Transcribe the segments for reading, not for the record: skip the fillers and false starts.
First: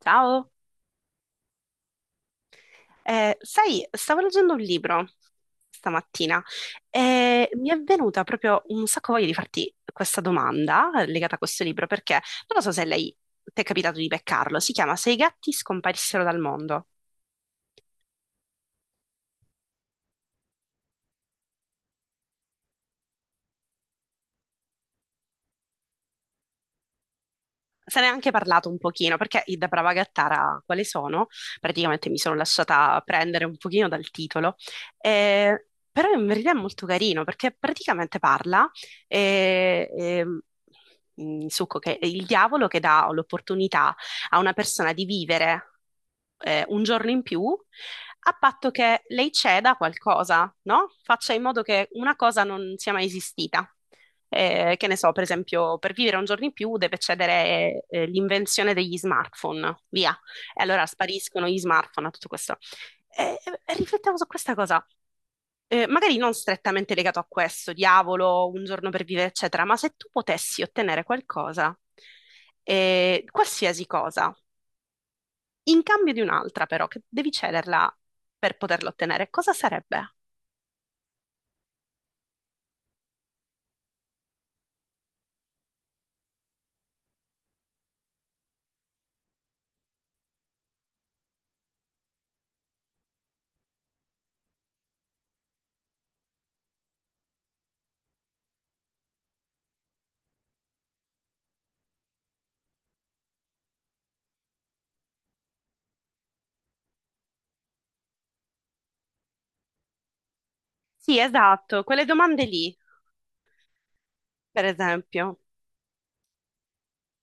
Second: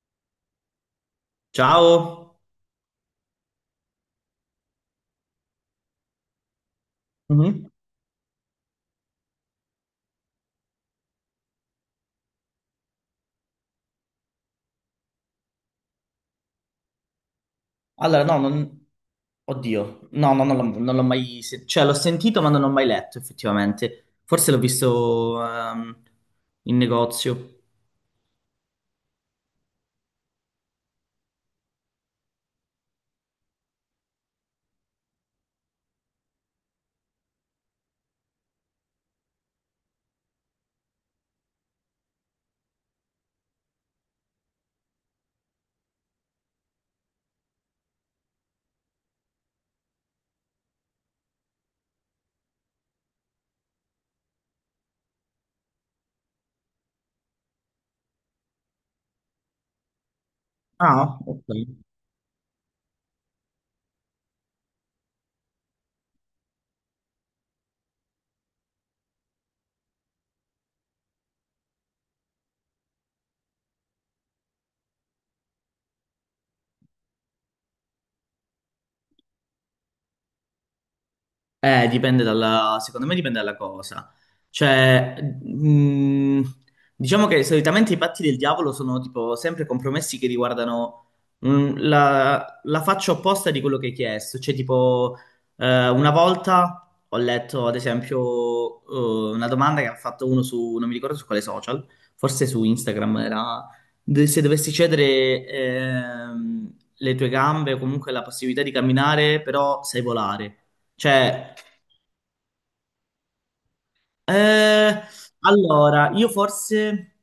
Ciao. Ciao. Sai, stavo leggendo un libro stamattina e mi Mhm. è venuta proprio un sacco voglia di farti questa domanda, legata a questo libro, perché non lo so se lei ti è capitato di beccarlo. Si chiama Se i gatti scomparissero dal mondo. Allora, no, non. Oddio, no, no, non l'ho mai. Cioè, l'ho sentito, ma non l'ho mai letto, effettivamente. Forse l'ho viso in negozio. Se ne è anche parlato un pochino, perché i Da Brava Gattara quali sono? Praticamente mi sono lasciata prendere un pochino dal titolo, però in verità è molto carino, perché praticamente parla, eh, ehm, in succo, che è il diavolo che dà l'opportunità a una persona di vivere un giorno in più, a patto che lei ceda a qualcosa, no? Faccia in modo che una cosa non sia mai esistita. Che ne so, per esempio, per vivere un giorno in più deve cedere l'invenzione degli smartphone, via. E allora Ah, ok. spariscono gli smartphone a tutto questo. E, e riflettevo su questa cosa. Magari non strettamente legato a questo, diavolo, un giorno per vivere, eccetera, ma se tu potessi ottenere qualcosa, qualsiasi cosa, in cambio di un'altra, però, che devi cederla per poterla ottenere, cosa sarebbe? Dipende dalla, secondo me dipende dalla cosa. Cioè, diciamo che solitamente i patti del diavolo sono tipo sempre compromessi che riguardano la faccia opposta di quello che hai chiesto. Cioè, tipo, una volta ho letto, ad esempio, una domanda che ha fatto uno su, non mi ricordo su quale social, forse su Instagram era se dovessi cedere le tue gambe o comunque la possibilità di camminare, però sai volare. Sì, Cioè, esatto, quelle domande lì, per eh, esempio. allora, io forse,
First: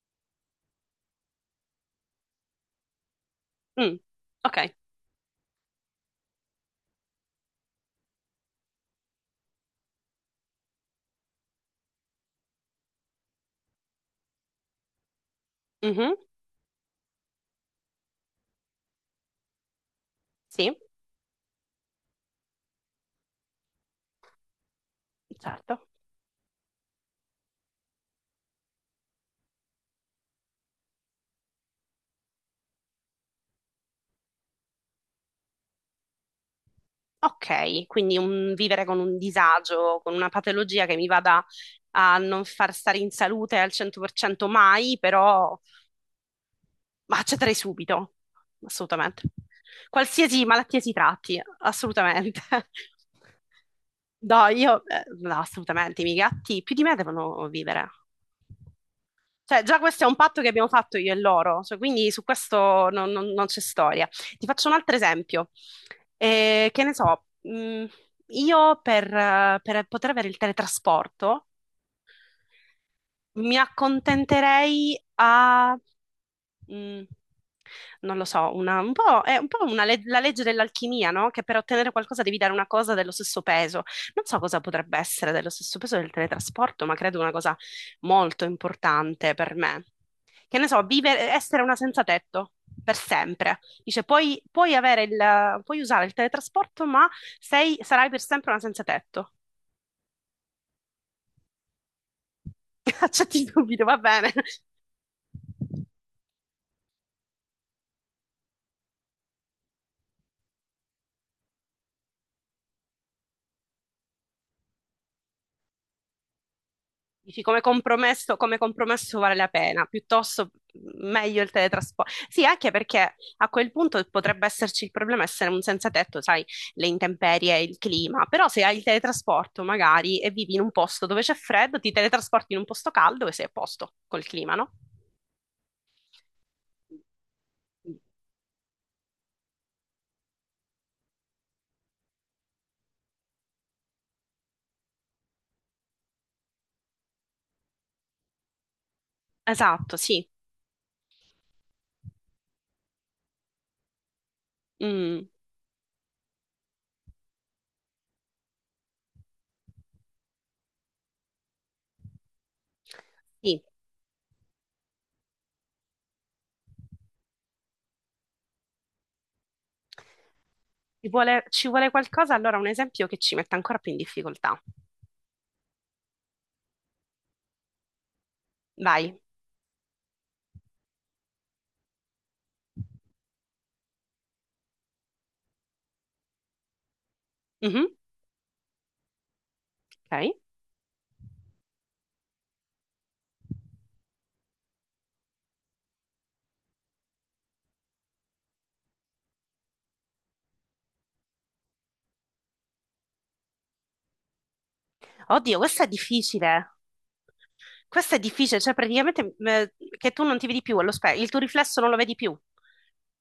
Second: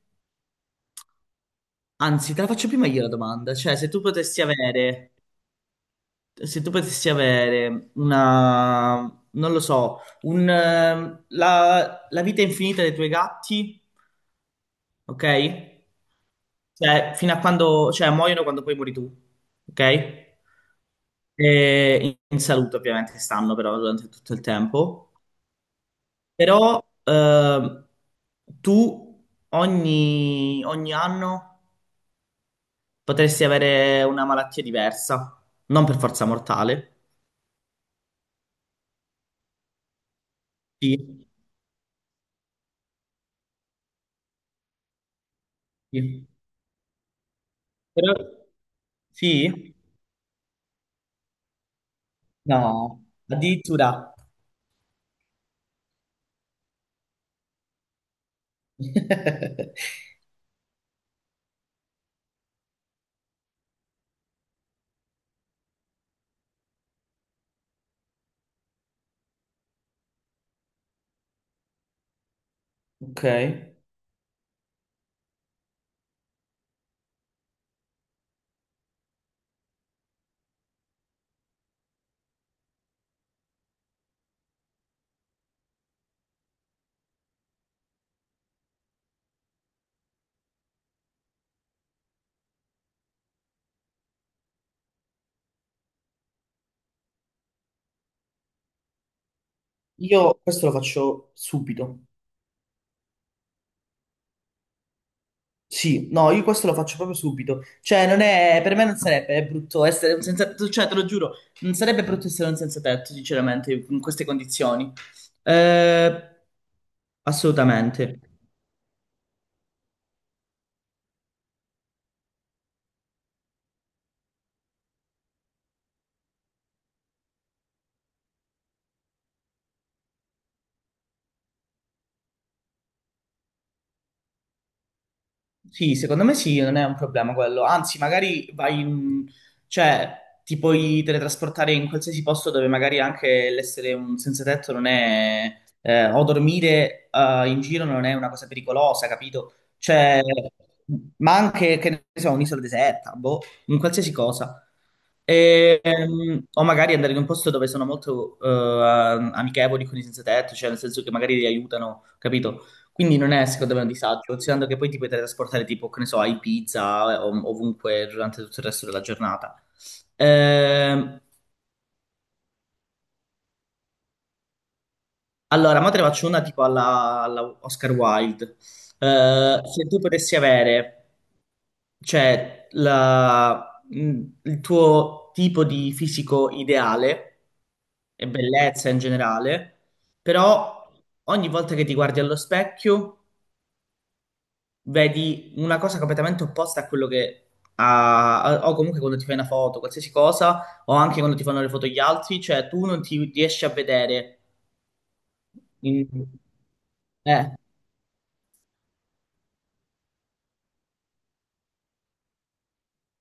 anzi, te la faccio prima io la domanda, cioè, se Mm, tu potessi ok. avere, se tu potessi avere una, non lo so, la vita infinita dei tuoi gatti, ok? Mhm. Cioè, fino a quando, cioè, muoiono quando poi muori tu, ok? Sì, E in salute, ovviamente, stanno però durante tutto il tempo. certo. Però tu ogni anno potresti avere una malattia diversa, non per forza mortale. Ok, quindi un vivere con un disagio, con una patologia che mi Sì, vada a non far stare in salute al 100% mai, però sì. ma accetterei Però subito, assolutamente. sì? Qualsiasi malattia si tratti, assolutamente. No, addirittura. No, io, no, assolutamente, i miei gatti più di me devono vivere. Cioè, già questo è un patto che abbiamo fatto io e loro, cioè, quindi su questo non c'è storia. Ti faccio un altro esempio. Che ne so, io per poter avere il teletrasporto. Ok. Mi accontenterei, mm, non lo so, un po', è un po' la legge dell'alchimia, no? Che per ottenere qualcosa devi dare una cosa dello stesso peso. Non so cosa potrebbe essere dello stesso peso del teletrasporto, ma credo una cosa molto importante per me. Che ne so, vivere, essere una senza tetto per sempre. Dice, puoi usare il teletrasporto, ma sarai per sempre una senza tetto. Io questo lo faccio subito. Accetti il dubito, va bene. Sì, no, io questo lo faccio proprio subito. Cioè, non è, per me non sarebbe brutto essere un senza tetto, cioè, te lo giuro, non sarebbe brutto essere un senza tetto, sinceramente, in queste condizioni. Eh, Dici, Assolutamente. Come compromesso vale la pena, piuttosto, meglio il teletrasporto. Sì, anche perché a quel punto potrebbe esserci il problema essere un senza tetto, sai, le intemperie, il clima, però se hai il teletrasporto magari e vivi in un posto dove c'è freddo, ti teletrasporti in un posto caldo e sei a posto col clima, no? Sì, secondo me sì, non è un problema quello. Anzi, magari vai in, cioè, ti puoi teletrasportare in qualsiasi posto dove magari anche l'essere un senza tetto non è. O dormire in giro non è una cosa pericolosa, capito? Esatto, Cioè, sì. ma anche, che ne so, un'isola deserta, boh, in qualsiasi cosa. Mm. E, o magari andare in un posto dove sono molto amichevoli con i senza tetto, cioè nel senso che magari li aiutano, capito? Quindi non è Sì. secondo me un disagio, considerando che poi ti puoi trasportare tipo, che ne so, a Ibiza ovunque durante tutto il resto della giornata. Ci Ehm, vuole, ci vuole qualcosa, allora un esempio che ci metta ancora più in difficoltà. allora, ma te ne faccio una tipo alla, alla Oscar Wilde. Vai. Se tu potessi avere, cioè, il tuo tipo di fisico ideale Mhm. e bellezza in generale, Ok. però ogni volta che ti guardi allo specchio vedi una cosa completamente opposta a quello che o comunque quando ti fai una foto, qualsiasi cosa, o anche quando ti fanno le foto gli altri, cioè tu non ti riesci a vedere. Oddio, questa è in- difficile. eh. Questa è difficile, cioè praticamente, che tu non ti vedi più allo specchio, il tuo riflesso non lo vedi più.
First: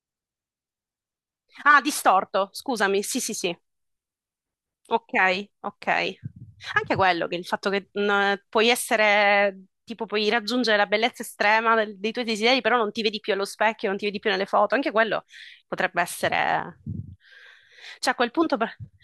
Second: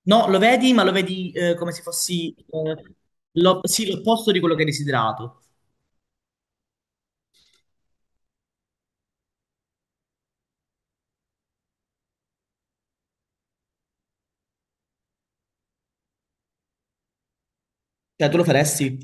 No, lo vedi, ma lo vedi come Ah, se fossi distorto, scusami, sì, sì, sì. Sì, l'opposto di quello che hai Ok, desiderato. ok. Anche quello, che il fatto che, puoi essere, tipo, puoi raggiungere la bellezza estrema dei tuoi desideri, però non ti vedi più allo specchio, non ti vedi più nelle foto, anche quello potrebbe essere. Cioè, a Cioè, quel tu lo punto. faresti?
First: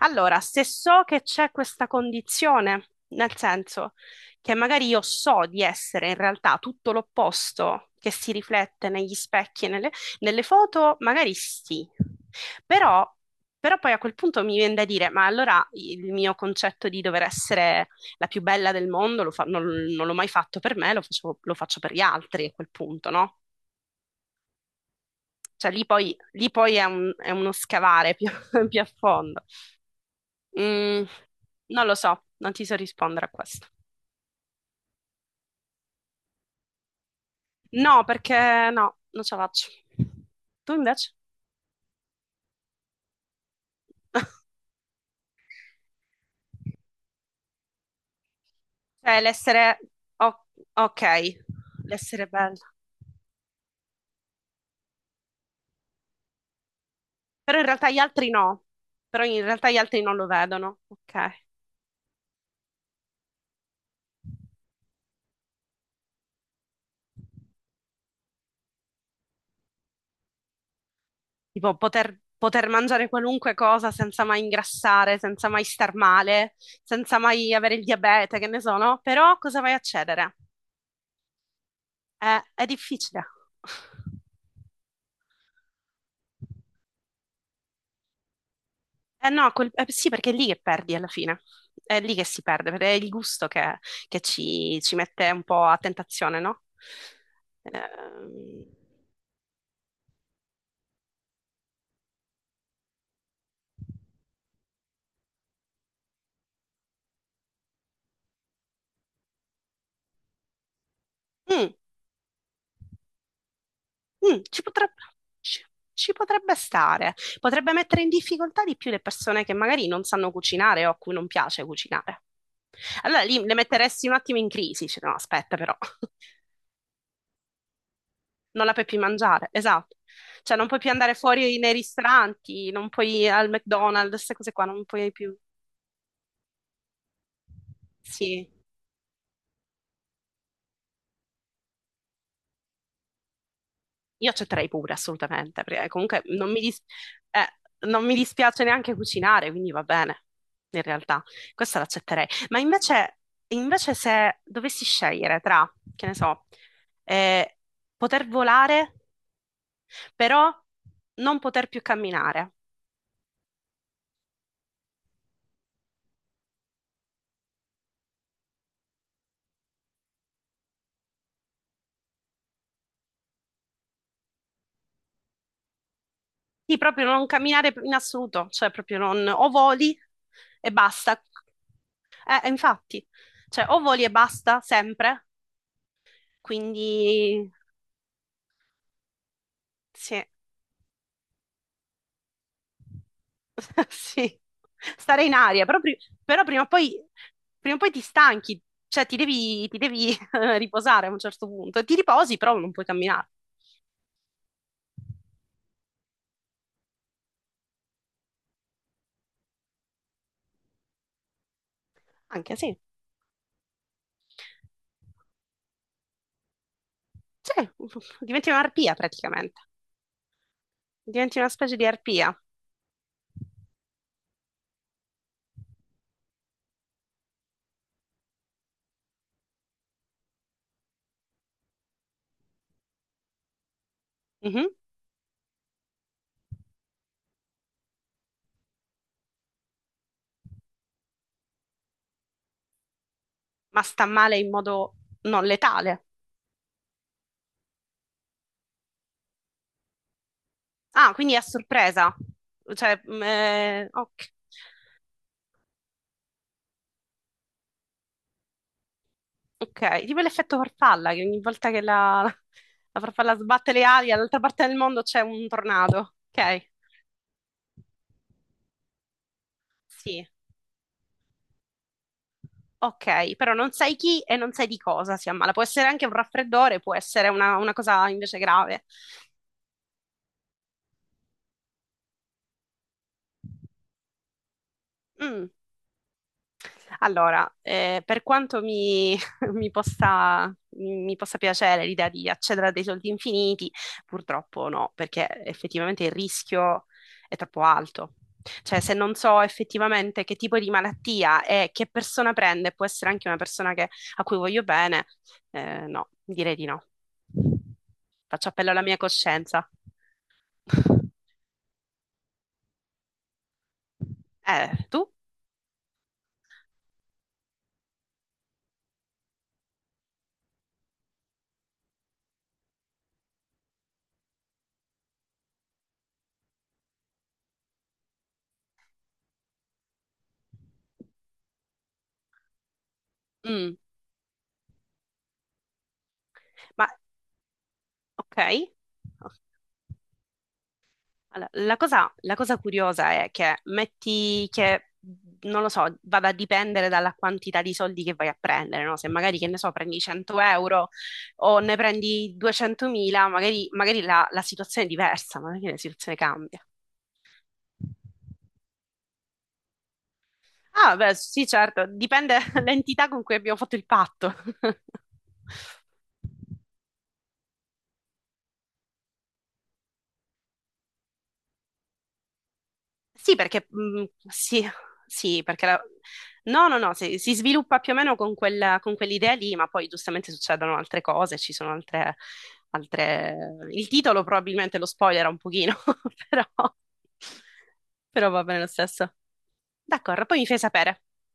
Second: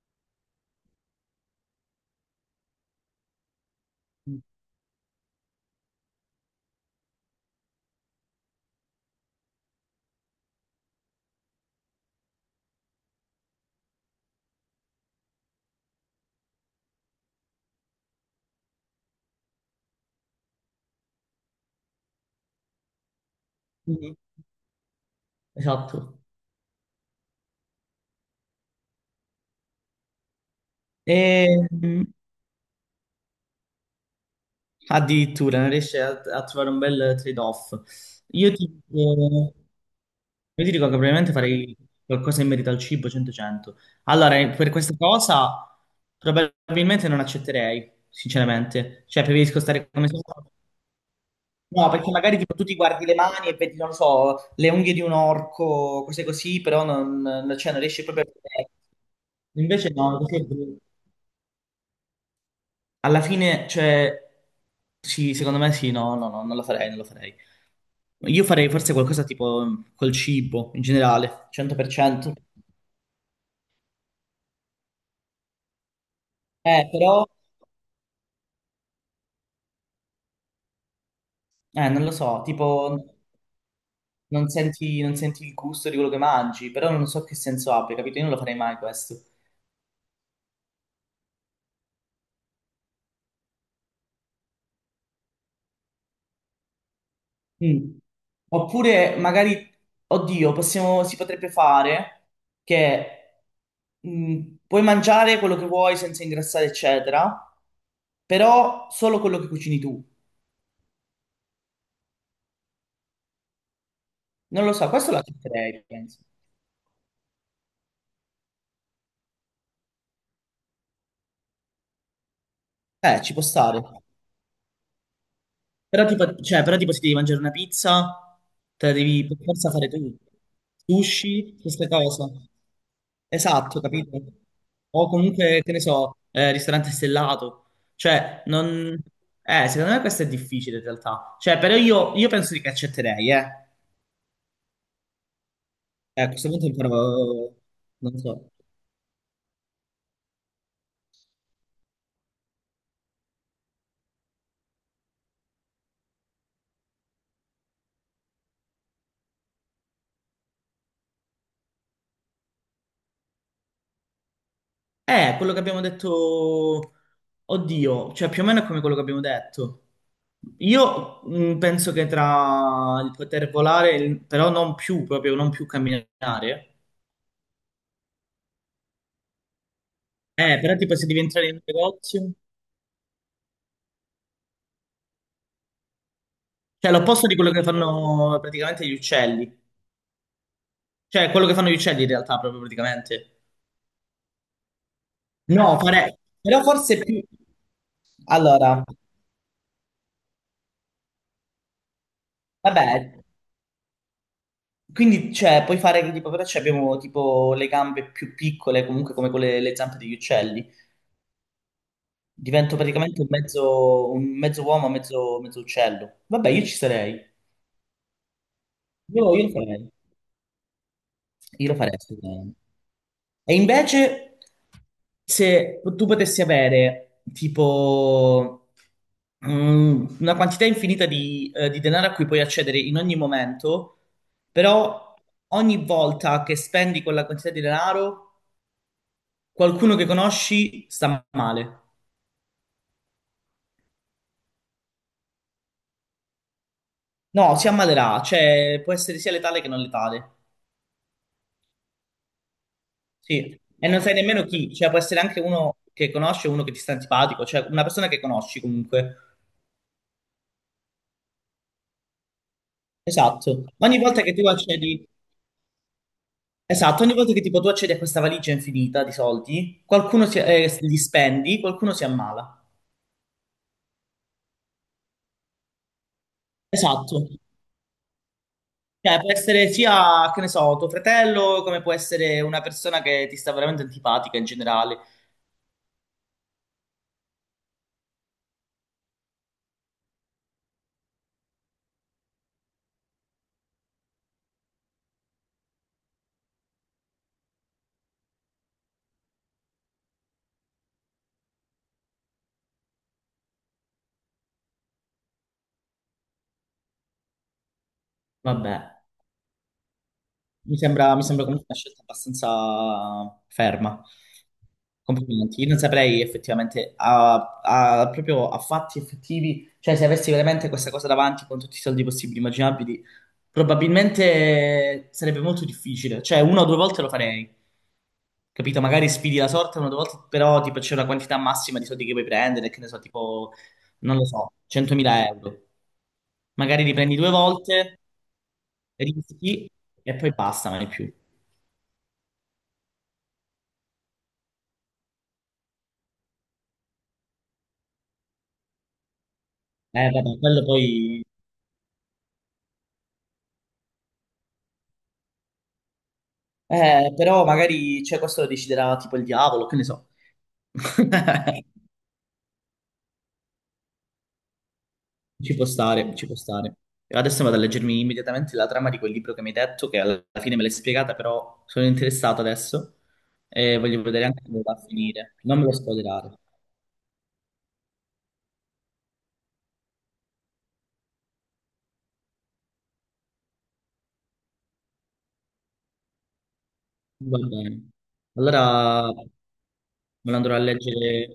Allora, se so che c'è questa condizione, nel senso che magari io so di essere in realtà tutto l'opposto che si riflette negli specchi e nelle foto, magari sì. Però, però poi a quel punto mi viene da dire, ma allora il mio concetto di dover essere la più bella del mondo non l'ho mai fatto per me, lo faccio per gli altri a quel punto, no? Mhm. Cioè Esatto. lì poi è uno scavare più più a fondo. Mm, E, non lo so, non ti so rispondere a questo. addirittura non riesce a trovare un bel trade-off. No, Io ti, perché no, non ce la eh, faccio. io ti Tu dico che invece? probabilmente farei qualcosa in merito al cibo 100-100. Allora, per questa cosa probabilmente non accetterei, sinceramente. Cioè, Cioè, preferisco stare come sono. o- ok, No, perché l'essere magari tipo, tu bella. ti guardi le mani e vedi, non lo so, le unghie di un orco, cose così, però Però in cioè, non realtà gli riesci proprio a altri no. vedere. Però in realtà gli Invece altri non no, lo così è vedono. brutto. Ok. Alla fine, cioè, sì, secondo me sì, no, no, no, non lo farei, non lo farei. Io farei forse qualcosa tipo col cibo in generale, Tipo poter, 100%. poter mangiare qualunque cosa senza mai ingrassare, senza mai star male, senza Però, mai avere il diabete, che ne so, no? Però cosa vai a cedere? Non lo È, so, è tipo difficile. non senti il gusto di quello che mangi, però non so che senso abbia, capito? Io non lo farei mai questo. Eh no, sì, perché è lì che perdi alla fine, è lì che si perde, perché è il gusto che ci mette un po' a tentazione, no? Mm. Ehm, Oppure magari, oddio, si potrebbe fare che puoi mangiare quello che vuoi senza ingrassare, eccetera, però solo quello che cucini tu. mm, mm, ci Non lo so, potrebbe, questo lo ci- accetterei, ci penso. potrebbe stare, potrebbe mettere in difficoltà di più le persone che magari non sanno cucinare o a cui non piace cucinare. Allora Ci può lì le stare. metteresti un attimo in crisi, dice, no, aspetta però. Però tipo se devi mangiare una pizza, Non la puoi te la più devi per mangiare, forza fare esatto. tu. Cioè non puoi più andare fuori Sushi, nei queste cose. ristoranti, non puoi al Esatto, McDonald's, capito? queste cose qua, non O puoi più. comunque, che ne so, ristorante stellato. Cioè, Sì, non. Secondo me questo è difficile in realtà. Cioè, però io penso che accetterei, eh. io accetterei pure, assolutamente, perché comunque A questo non mi, punto dis- ancora. Eh, non mi Non so. dispiace neanche cucinare, quindi va bene, in realtà, questa l'accetterei. Ma invece se dovessi scegliere tra, che ne so, eh, poter volare, però non poter più camminare. Quello che abbiamo detto, oddio, cioè più o meno è come quello che abbiamo detto. Io penso che tra il poter volare, e però non più, proprio non più Sì, camminare. proprio non camminare in assoluto, cioè proprio non, o voli e Però tipo se basta, devi entrare in un negozio, infatti, cioè o voli e basta sempre, cioè l'opposto di quindi quello che fanno praticamente gli uccelli, sì. cioè quello che fanno gli uccelli in realtà proprio praticamente. Sì, stare in aria. No, Però, fare. però Però forse più. prima o poi ti stanchi, Allora, cioè ti devi riposare a un certo punto. Ti riposi, però non puoi vabbè, camminare. quindi cioè, puoi fare che tipo, però cioè, abbiamo tipo le gambe più piccole comunque come quelle, le zampe degli uccelli. Anche sì, Divento praticamente un mezzo uomo, mezzo uccello. Vabbè, io ci sarei. sì. Diventi un'arpia Io lo praticamente, farei. diventi una Io lo specie di farei, arpia. assolutamente. E invece, se tu potessi avere tipo una quantità infinita di denaro a cui puoi accedere in ogni momento, Mhm. però ogni volta che spendi quella quantità di denaro, qualcuno che conosci sta male. Ma sta male in modo non letale. No, si ammalerà, cioè può essere sia letale che non letale. Ah, quindi è a sorpresa. Cioè, Sì, e non sai ok. nemmeno chi, cioè può essere anche uno che conosci e uno che ti sta antipatico, cioè una persona che conosci comunque. Ok, tipo l'effetto farfalla, che ogni volta che la, la farfalla Esatto. sbatte le Ogni ali, volta che dall'altra tu parte del mondo accedi, c'è un tornado. Ok, esatto, ogni volta che tipo tu accedi a questa valigia infinita di soldi, sì. qualcuno si, li spendi, qualcuno si ammala. Ok, però non sai chi e non sai di cosa si ammala. Può essere anche un raffreddore, può Esatto. essere una cosa invece grave. Cioè può essere sia, che ne so, tuo fratello, come può essere una persona che ti sta veramente antipatica in generale. Mm, Allora, per quanto mi, mi possa piacere l'idea di accedere a dei soldi infiniti, purtroppo no, perché effettivamente il rischio è troppo alto. Cioè, se non so effettivamente che tipo di malattia e che persona prende, può essere anche una persona a cui voglio bene. Eh, no, direi di no. Faccio appello alla mia Vabbè. coscienza. Mi sembra, mi sembra comunque una scelta abbastanza ferma. Tu? Complimenti. Io non saprei effettivamente, proprio a fatti effettivi, cioè se avessi veramente questa cosa davanti con tutti i soldi possibili e immaginabili, probabilmente sarebbe molto difficile. Cioè una o due volte lo farei, capito? Magari sfidi la sorte una o due volte, però tipo c'è una quantità massima di soldi che puoi prendere, che ne so, tipo, Mm, non lo so, 100.000 euro. Magari ma li prendi due volte, ok. rischi e poi basta, non è più. Allora, la cosa curiosa è che metti che, non lo so, vada a dipendere dalla quantità di soldi che vai a prendere, no? Se magari, che ne so, prendi Vabbè, 100 quello euro poi. o ne prendi 200.000, magari la situazione è diversa, magari la situazione cambia. Però magari, cioè, questo lo deciderà tipo il diavolo, che ne so. Ah, beh, sì, certo, dipende dall'entità con cui abbiamo fatto il patto. Ci può stare, ci può stare. Adesso vado a leggermi immediatamente la trama di quel libro che mi hai detto, che alla fine me l'hai spiegata, però sono interessato adesso Sì, perché, e voglio vedere anche come sì, va a finire. sì, Non me perché lo spoilerare. no, no, no, si sviluppa più o meno con quell'idea lì, ma poi giustamente succedono altre cose, ci sono altre, altre. Il titolo probabilmente lo spoilera un pochino, però, Va bene. però va bene lo Allora stesso. me D'accordo, lo poi mi andrò fai a sapere. leggere.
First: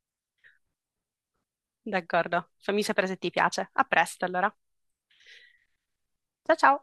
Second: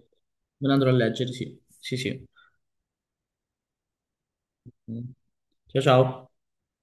Me lo andrò a leggere, sì. Sì, sì. D'accordo, fammi sapere se ti piace. A presto allora. Ok. Ciao, ciao. Ciao, ciao.